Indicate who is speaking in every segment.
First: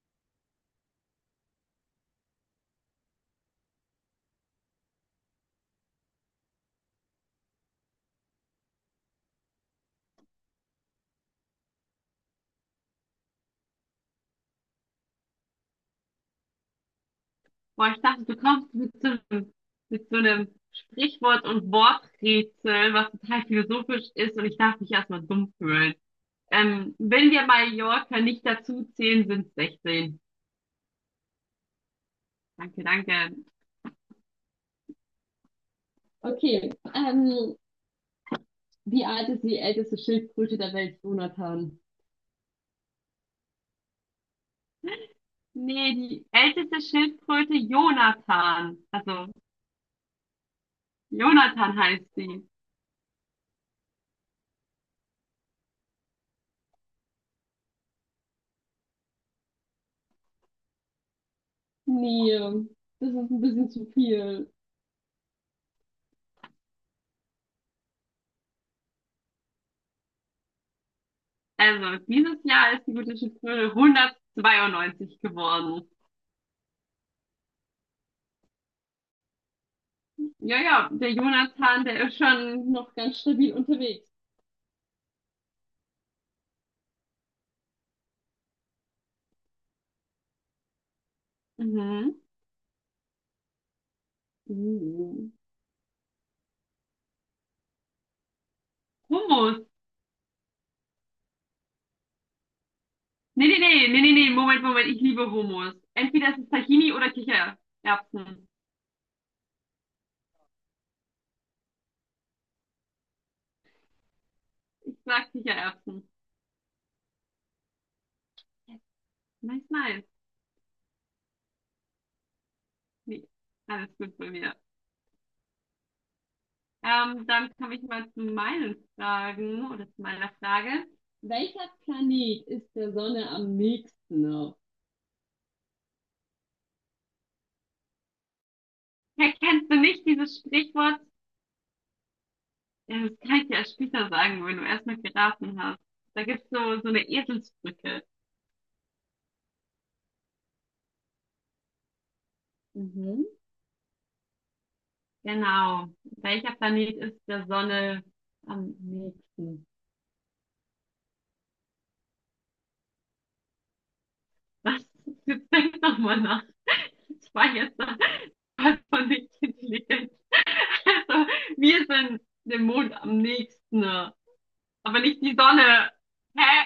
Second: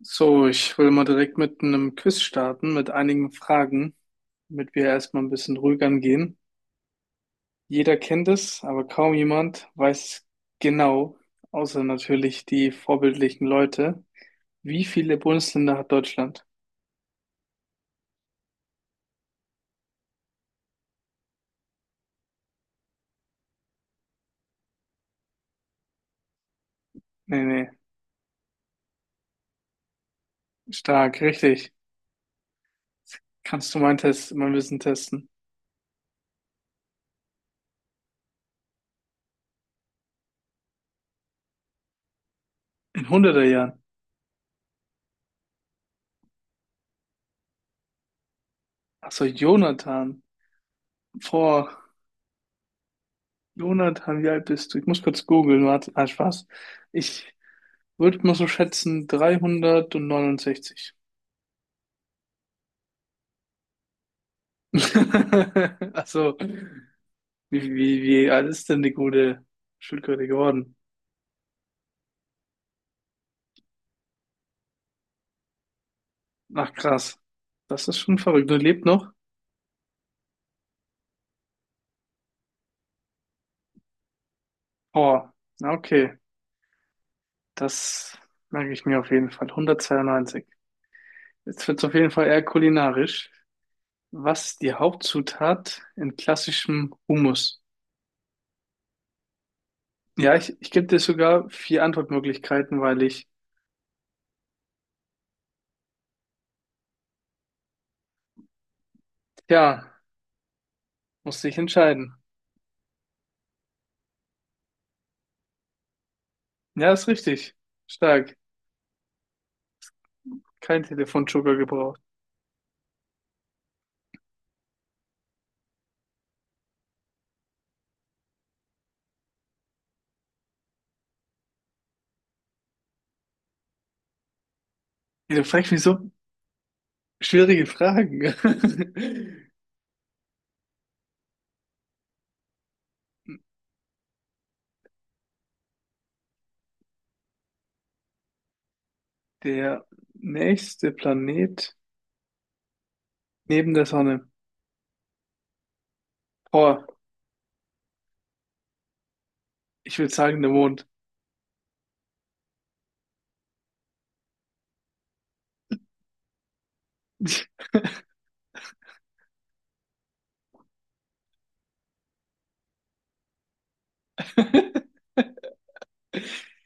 Speaker 1: So, ich will mal direkt mit einem Quiz starten, mit einigen Fragen, damit wir erstmal ein bisschen ruhig angehen. Jeder kennt es, aber kaum jemand weiß es genau, außer natürlich die vorbildlichen Leute. Wie viele Bundesländer hat Deutschland?
Speaker 2: Boah, ich dachte, du kommst mit so einem Sprichwort- und Worträtsel, was total philosophisch ist und ich darf mich erstmal dumm fühlen. Wenn
Speaker 1: Nee,
Speaker 2: wir
Speaker 1: nee,
Speaker 2: Mallorca nicht dazu zählen, sind es 16.
Speaker 1: stark, richtig.
Speaker 2: Danke, danke.
Speaker 1: Kannst du mein Test, mein Wissen testen?
Speaker 2: Okay, wie alt ist die älteste Schildkröte der Welt, Jonathan?
Speaker 1: In 100 Jahren.
Speaker 2: Nee, die älteste Schildkröte Jonathan.
Speaker 1: Ach so,
Speaker 2: Also,
Speaker 1: Jonathan. Vor
Speaker 2: Jonathan heißt sie.
Speaker 1: Jonathan, wie alt bist du? Ich muss kurz googeln, warte. Ah, Spaß. Ich würde mal so schätzen 369.
Speaker 2: Nee, das ist ein bisschen zu viel.
Speaker 1: Also, wie alt ist denn die gute Schildkröte geworden?
Speaker 2: Also, dieses Jahr ist die gute Schütze 192 geworden.
Speaker 1: Ach, krass. Das ist schon verrückt. Du lebt noch?
Speaker 2: Ja, ja, der Jonathan, der ist schon noch ganz stabil unterwegs.
Speaker 1: Oh, na okay. Das merke ich mir auf jeden Fall. 192. Jetzt wird es auf jeden
Speaker 2: Mhm.
Speaker 1: Fall eher kulinarisch. Was ist die
Speaker 2: Uh.
Speaker 1: Hauptzutat in klassischem Hummus?
Speaker 2: Hummus.
Speaker 1: Ja, ich gebe dir sogar vier Antwortmöglichkeiten, weil ich
Speaker 2: Nee, nee, nee, nee, nee, nee, Moment, Moment, ich liebe Hummus. Entweder es ist Tahini oder Kichererbsen.
Speaker 1: ja musste ich entscheiden.
Speaker 2: Ich sag Kichererbsen.
Speaker 1: Ja, ist richtig. Stark.
Speaker 2: Nice, nice.
Speaker 1: Kein Telefonjoker gebraucht.
Speaker 2: Nee, alles gut bei mir. Dann komme ich mal zu meinen Fragen oder zu meiner Frage. Welcher Planet ist der Sonne am nächsten?
Speaker 1: Ihr fragt mich so schwierige Fragen.
Speaker 2: Ja, kennst du nicht dieses Sprichwort? Ja, das kann ich dir erst später sagen, wenn du erstmal geraten hast. Da gibt's so eine Eselsbrücke.
Speaker 1: Der nächste Planet
Speaker 2: Mhm.
Speaker 1: neben der Sonne.
Speaker 2: Genau. Welcher
Speaker 1: Boah,
Speaker 2: Planet ist der Sonne am nächsten?
Speaker 1: ich würde sagen, der Mond.
Speaker 2: Was? Jetzt denk doch mal nach. Ich war jetzt da voll von nicht intelligent. Also, wir sind dem Mond am nächsten, aber nicht die Sonne. Hä?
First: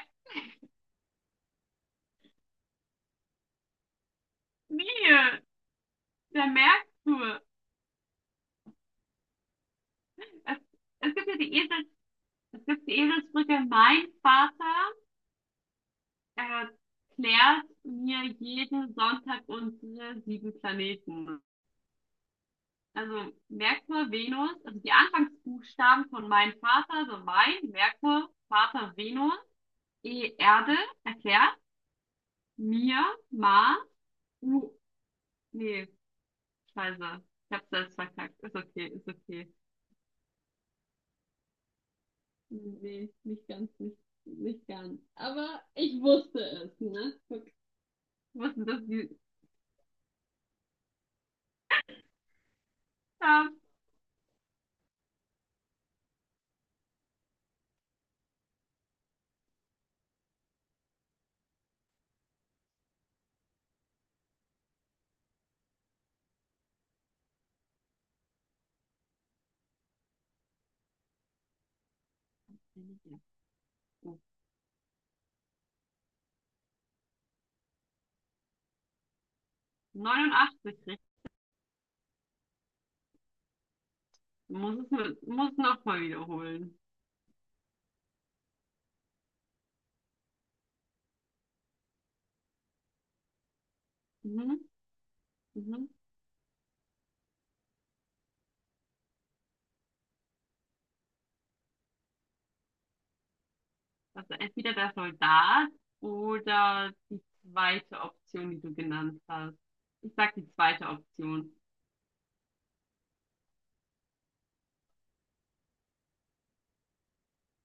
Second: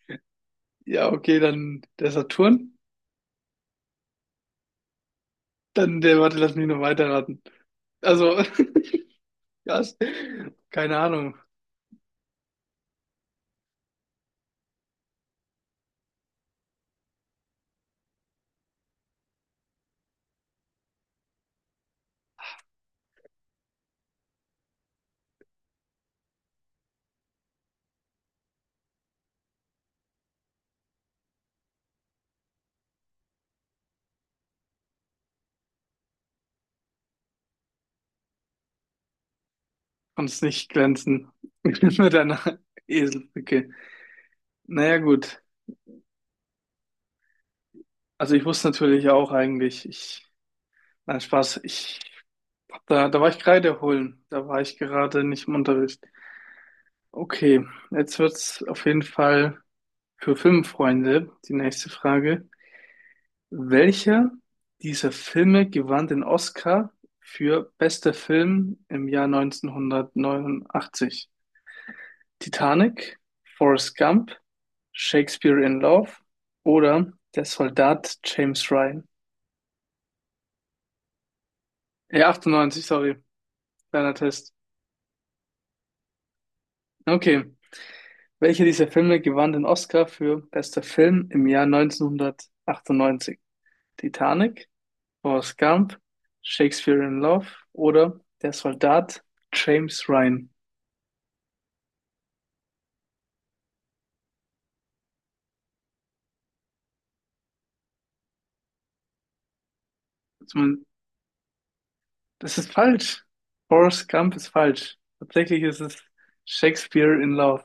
Speaker 1: Ja, okay, dann der Saturn.
Speaker 2: Wie?
Speaker 1: Dann der, warte,
Speaker 2: Der
Speaker 1: lass mich noch weiterraten.
Speaker 2: Merkur.
Speaker 1: Also, ja,
Speaker 2: Es,
Speaker 1: keine
Speaker 2: es gibt
Speaker 1: Ahnung.
Speaker 2: ja die Es gibt die Eselsbrücke. Mein Vater erklärt mir jeden Sonntag unsere sieben Planeten. Also Merkur, Venus, also die Anfangsbuchstaben von mein Vater, also mein, Merkur, Vater, Venus, E, Erde, erklärt mir, Mars, U, nee, scheiße, ich hab's selbst verkackt, ist okay, ist okay.
Speaker 1: Konnt's nicht glänzen mit einer
Speaker 2: Nee, nicht
Speaker 1: Eselbrücke.
Speaker 2: ganz, nicht
Speaker 1: Naja,
Speaker 2: ganz.
Speaker 1: gut.
Speaker 2: Aber ich wusste es, ne?
Speaker 1: Also
Speaker 2: Ich
Speaker 1: ich
Speaker 2: wusste,
Speaker 1: wusste
Speaker 2: dass
Speaker 1: natürlich
Speaker 2: die...
Speaker 1: auch eigentlich, ich. Nein, Spaß. Ich, da war ich Kreide holen. Da war ich gerade nicht im Unterricht. Okay, jetzt wird's auf jeden Fall für Filmfreunde die nächste Frage. Welcher dieser Filme gewann den Oscar für bester Film im Jahr 1989?
Speaker 2: Ja.
Speaker 1: Titanic, Forrest Gump, Shakespeare in Love oder Der Soldat James Ryan?
Speaker 2: 89 richtig.
Speaker 1: 98, sorry. Kleiner Test.
Speaker 2: Muss es, mit- muss nochmal wiederholen.
Speaker 1: Okay. Welcher dieser Filme gewann den Oscar für bester Film im Jahr 1998?
Speaker 2: Mhm,
Speaker 1: Titanic, Forrest
Speaker 2: mhm.
Speaker 1: Gump, Shakespeare in Love oder Der Soldat James Ryan?
Speaker 2: Also entweder der Soldat oder die zweite Option, die du genannt hast. Ich sag die
Speaker 1: Also man-
Speaker 2: zweite Option.
Speaker 1: Das ist falsch. Forrest Gump ist falsch. Tatsächlich ist es Shakespeare in Love.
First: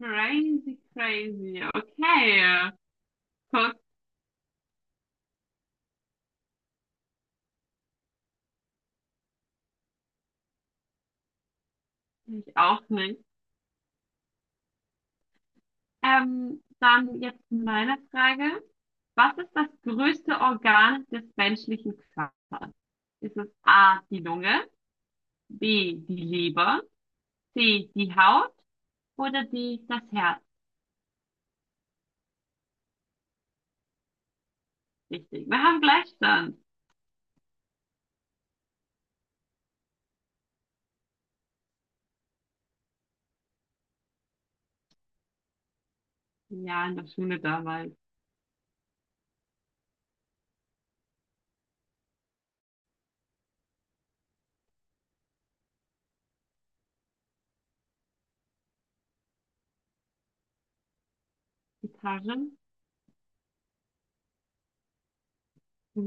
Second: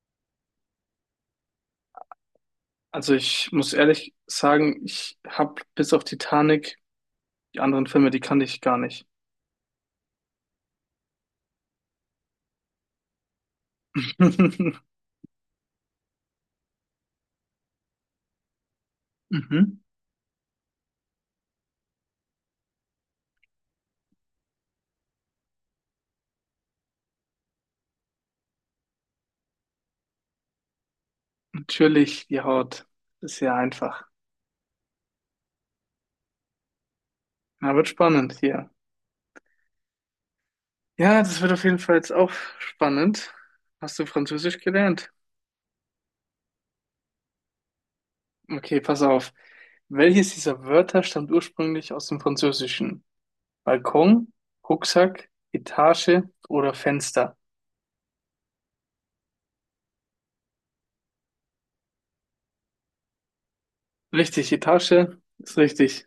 Speaker 2: Crazy, crazy. Okay.
Speaker 1: Also ich muss
Speaker 2: Guck,
Speaker 1: ehrlich sagen, ich habe bis auf Titanic die anderen Filme, die kannte ich gar nicht.
Speaker 2: ich auch nicht. Dann jetzt meine Frage. Was ist das
Speaker 1: Mhm.
Speaker 2: größte Organ des menschlichen Körpers? Ist es A, die Lunge, B, die Leber, die Haut oder das Herz?
Speaker 1: Natürlich die Haut. Ist ja einfach.
Speaker 2: Richtig. Wir haben Gleichstand.
Speaker 1: Na, wird spannend hier. Ja, das wird auf jeden Fall jetzt auch spannend. Hast du Französisch gelernt?
Speaker 2: Ja, in der Schule damals.
Speaker 1: Okay, pass auf. Welches dieser Wörter stammt ursprünglich aus dem Französischen? Balkon, Rucksack, Etage oder Fenster?
Speaker 2: Gitarren.
Speaker 1: Richtig, Etage ist richtig.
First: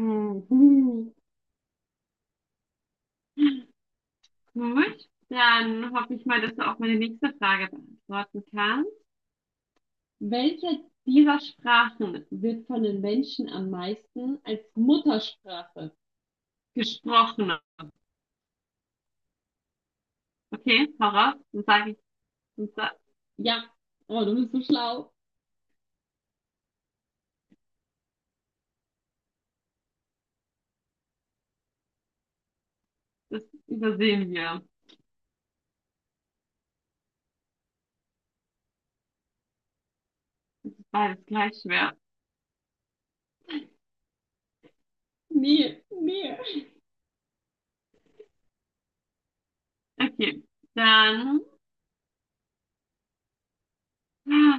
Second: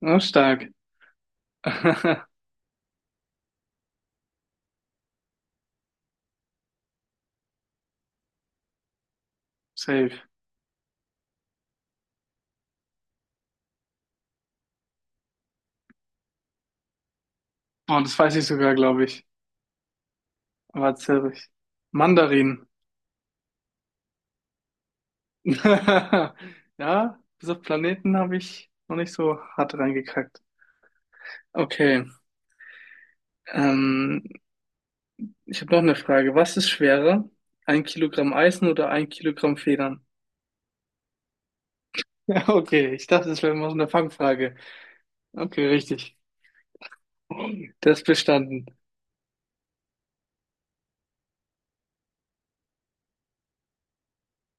Speaker 1: Ja, stark.
Speaker 2: Dann hoffe ich mal, dass du auch meine nächste Frage beantworten kannst.
Speaker 1: Safe.
Speaker 2: Welche dieser Sprachen wird von den Menschen am meisten als Muttersprache gesprochen?
Speaker 1: Oh, das weiß ich sogar, glaube ich. Aber
Speaker 2: Okay, hau
Speaker 1: erzähl
Speaker 2: raus.
Speaker 1: ich.
Speaker 2: Dann sage ich,
Speaker 1: Mandarin.
Speaker 2: dann sa- ja, oh, du bist so schlau.
Speaker 1: Ja, bis auf Planeten habe ich noch nicht so hart reingekackt. Okay.
Speaker 2: Das
Speaker 1: Ähm,
Speaker 2: übersehen wir.
Speaker 1: ich habe noch eine Frage. Was ist schwerer? Ein Kilogramm Eisen oder ein Kilogramm Federn?
Speaker 2: Beides gleich schwer.
Speaker 1: Okay, ich dachte, das wäre mal so eine Fangfrage. Okay,
Speaker 2: Nee,
Speaker 1: richtig.
Speaker 2: nee.
Speaker 1: Das ist bestanden.
Speaker 2: Okay, dann ah,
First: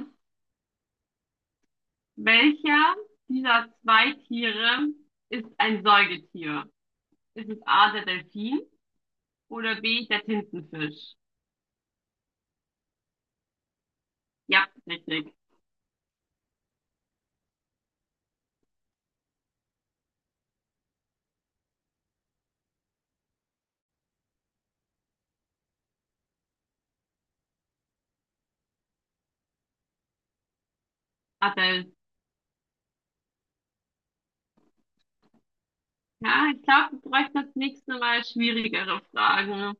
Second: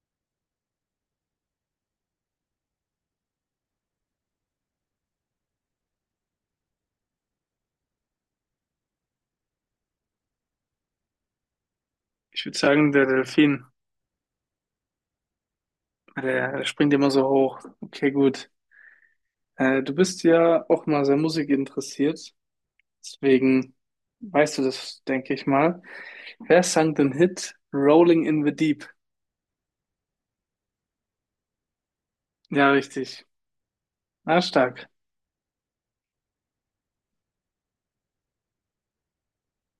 Speaker 2: welcher dieser zwei Tiere ist ein Säugetier? Ist es A, der Delfin oder B, der Tintenfisch?
Speaker 1: Ich würde sagen, der Delfin,
Speaker 2: Ja, richtig.
Speaker 1: der springt immer so hoch. Okay, gut. Du bist ja auch mal sehr musikinteressiert. Deswegen weißt du das, denke ich mal. Wer sang den Hit Rolling in the Deep?
Speaker 2: Adel.
Speaker 1: Ja, richtig. Na, stark.
Speaker 2: Ja, ich glaube, wir bräuchten das nächste Mal schwierigere Fragen.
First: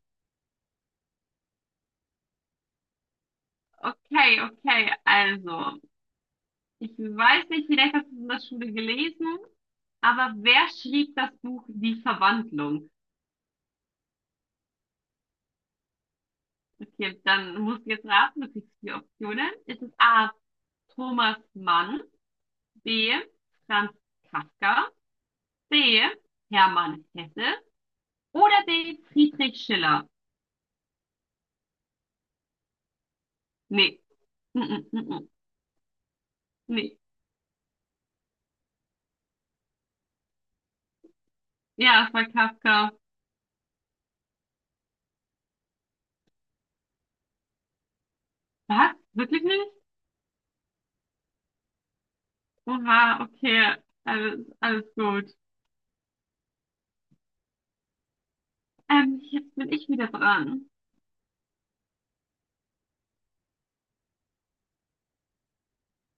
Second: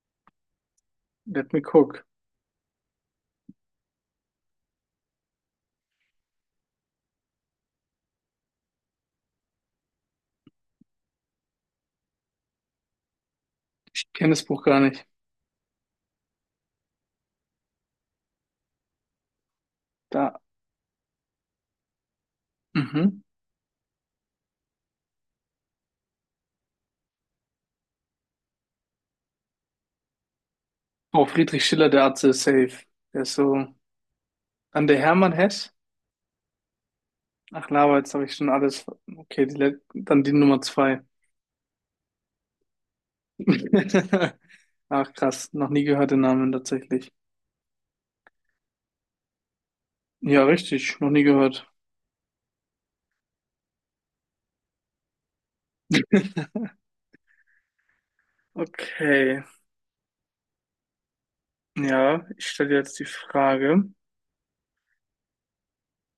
Speaker 1: Let me cook.
Speaker 2: Okay, okay, also, ich weiß nicht, vielleicht hast du es in der Schule gelesen, aber wer schrieb das Buch Die Verwandlung?
Speaker 1: Ich kenne das Buch gar nicht.
Speaker 2: Okay, dann musst du jetzt raten, du kriegst vier Optionen. Ist es A.
Speaker 1: Da.
Speaker 2: Thomas Mann, B.
Speaker 1: Mhm.
Speaker 2: Franz Kafka, C. Hermann Hesse oder D. Friedrich Schiller?
Speaker 1: Oh, Friedrich Schiller, der Atze ist safe. Der ist so
Speaker 2: Nee. Mm -mm,
Speaker 1: an der
Speaker 2: mm -mm.
Speaker 1: Hermann Hess.
Speaker 2: Nee.
Speaker 1: Ach, Lava, jetzt habe ich schon alles. Okay, die, dann die Nummer zwei.
Speaker 2: Ja, es war Kafka.
Speaker 1: Ach, krass, noch nie gehört den Namen tatsächlich.
Speaker 2: Was? Wirklich nicht?
Speaker 1: Ja, richtig, noch nie gehört.
Speaker 2: Oha, okay. Alles, alles gut.
Speaker 1: Okay,
Speaker 2: Jetzt bin ich wieder dran.
Speaker 1: ja, ich stelle dir jetzt die Frage,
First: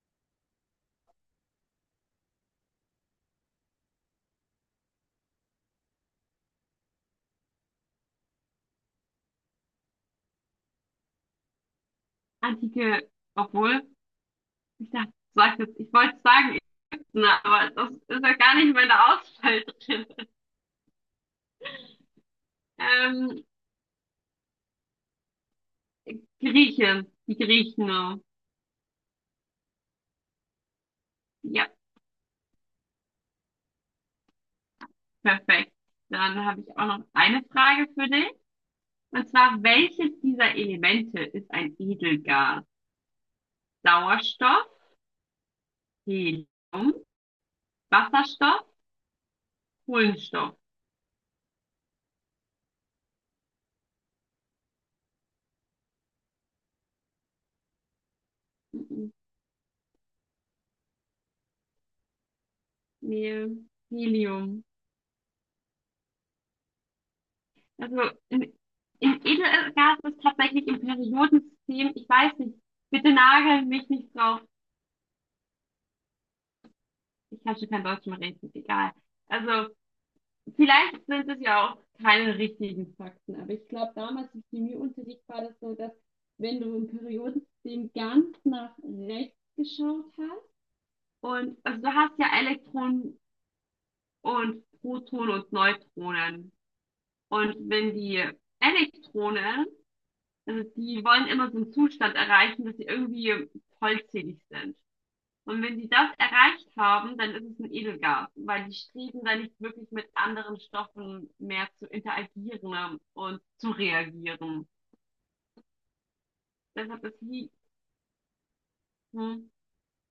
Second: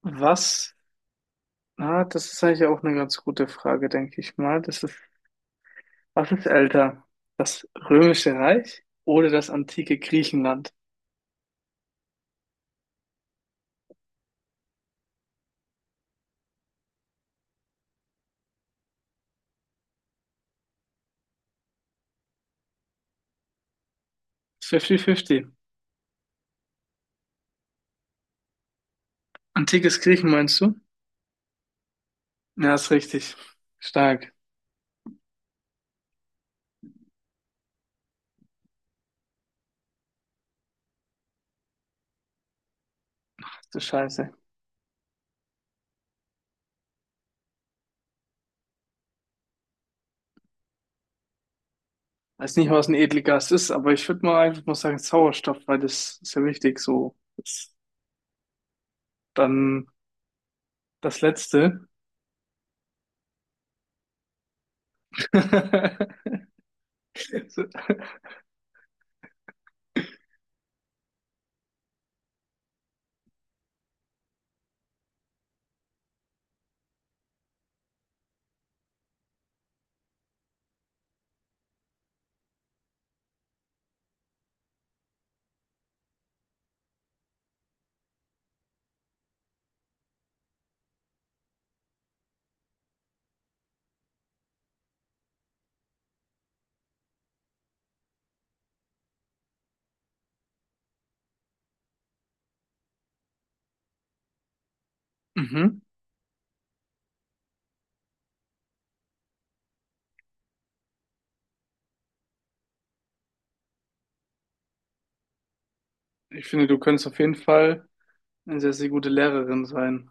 Speaker 1: was, ah, das ist eigentlich auch eine ganz gute Frage, denke ich mal. Das ist, was ist älter? Das Römische Reich oder das antike Griechenland?
Speaker 2: Antike, obwohl, ich dachte, ich sag jetzt, ich wollte sagen, Ibsen, aber das ist ja gar nicht meine Auswahl drin. Ähm,
Speaker 1: 50-50.
Speaker 2: Grieche, die Griechen. Oh.
Speaker 1: Antikes Griechen meinst du?
Speaker 2: Ja,
Speaker 1: Ja, ist richtig. Stark.
Speaker 2: perfekt. Dann habe ich auch noch eine Frage für dich. Und zwar, welches dieser Elemente ist ein Edelgas?
Speaker 1: Ach du Scheiße.
Speaker 2: Sauerstoff, Helium, Wasserstoff, Kohlenstoff.
Speaker 1: Weiß nicht, was ein Edelgas ist, aber ich würde mal einfach mal sagen Sauerstoff, weil das ist ja wichtig. So, das,
Speaker 2: Mhm.
Speaker 1: dann das Letzte.
Speaker 2: Nee, Helium.
Speaker 1: So.
Speaker 2: Also im, im Edelgas ist tatsächlich im Periodensystem, ich weiß nicht, bitte nagel mich nicht drauf. Ich kann schon kein Deutsch mehr reden, egal. Also vielleicht sind es ja auch keine richtigen Fakten, aber ich glaube, damals im Chemieunterricht war das so, dass wenn du im Periodensystem ganz nach rechts geschaut hast und also du hast ja Elektronen und Protonen und Neutronen. Und wenn die Elektronen, also die wollen immer so einen Zustand erreichen, dass sie irgendwie vollzählig sind. Und wenn
Speaker 1: Mhm.
Speaker 2: die das erreicht haben, dann ist es ein Edelgas, weil die Streben dann nicht wirklich mit anderen Stoffen mehr zu interagieren und zu reagieren.
Speaker 1: Ich finde, du
Speaker 2: Deshalb
Speaker 1: könntest auf
Speaker 2: ist
Speaker 1: jeden Fall eine sehr, sehr gute
Speaker 2: Helium
Speaker 1: Lehrerin sein.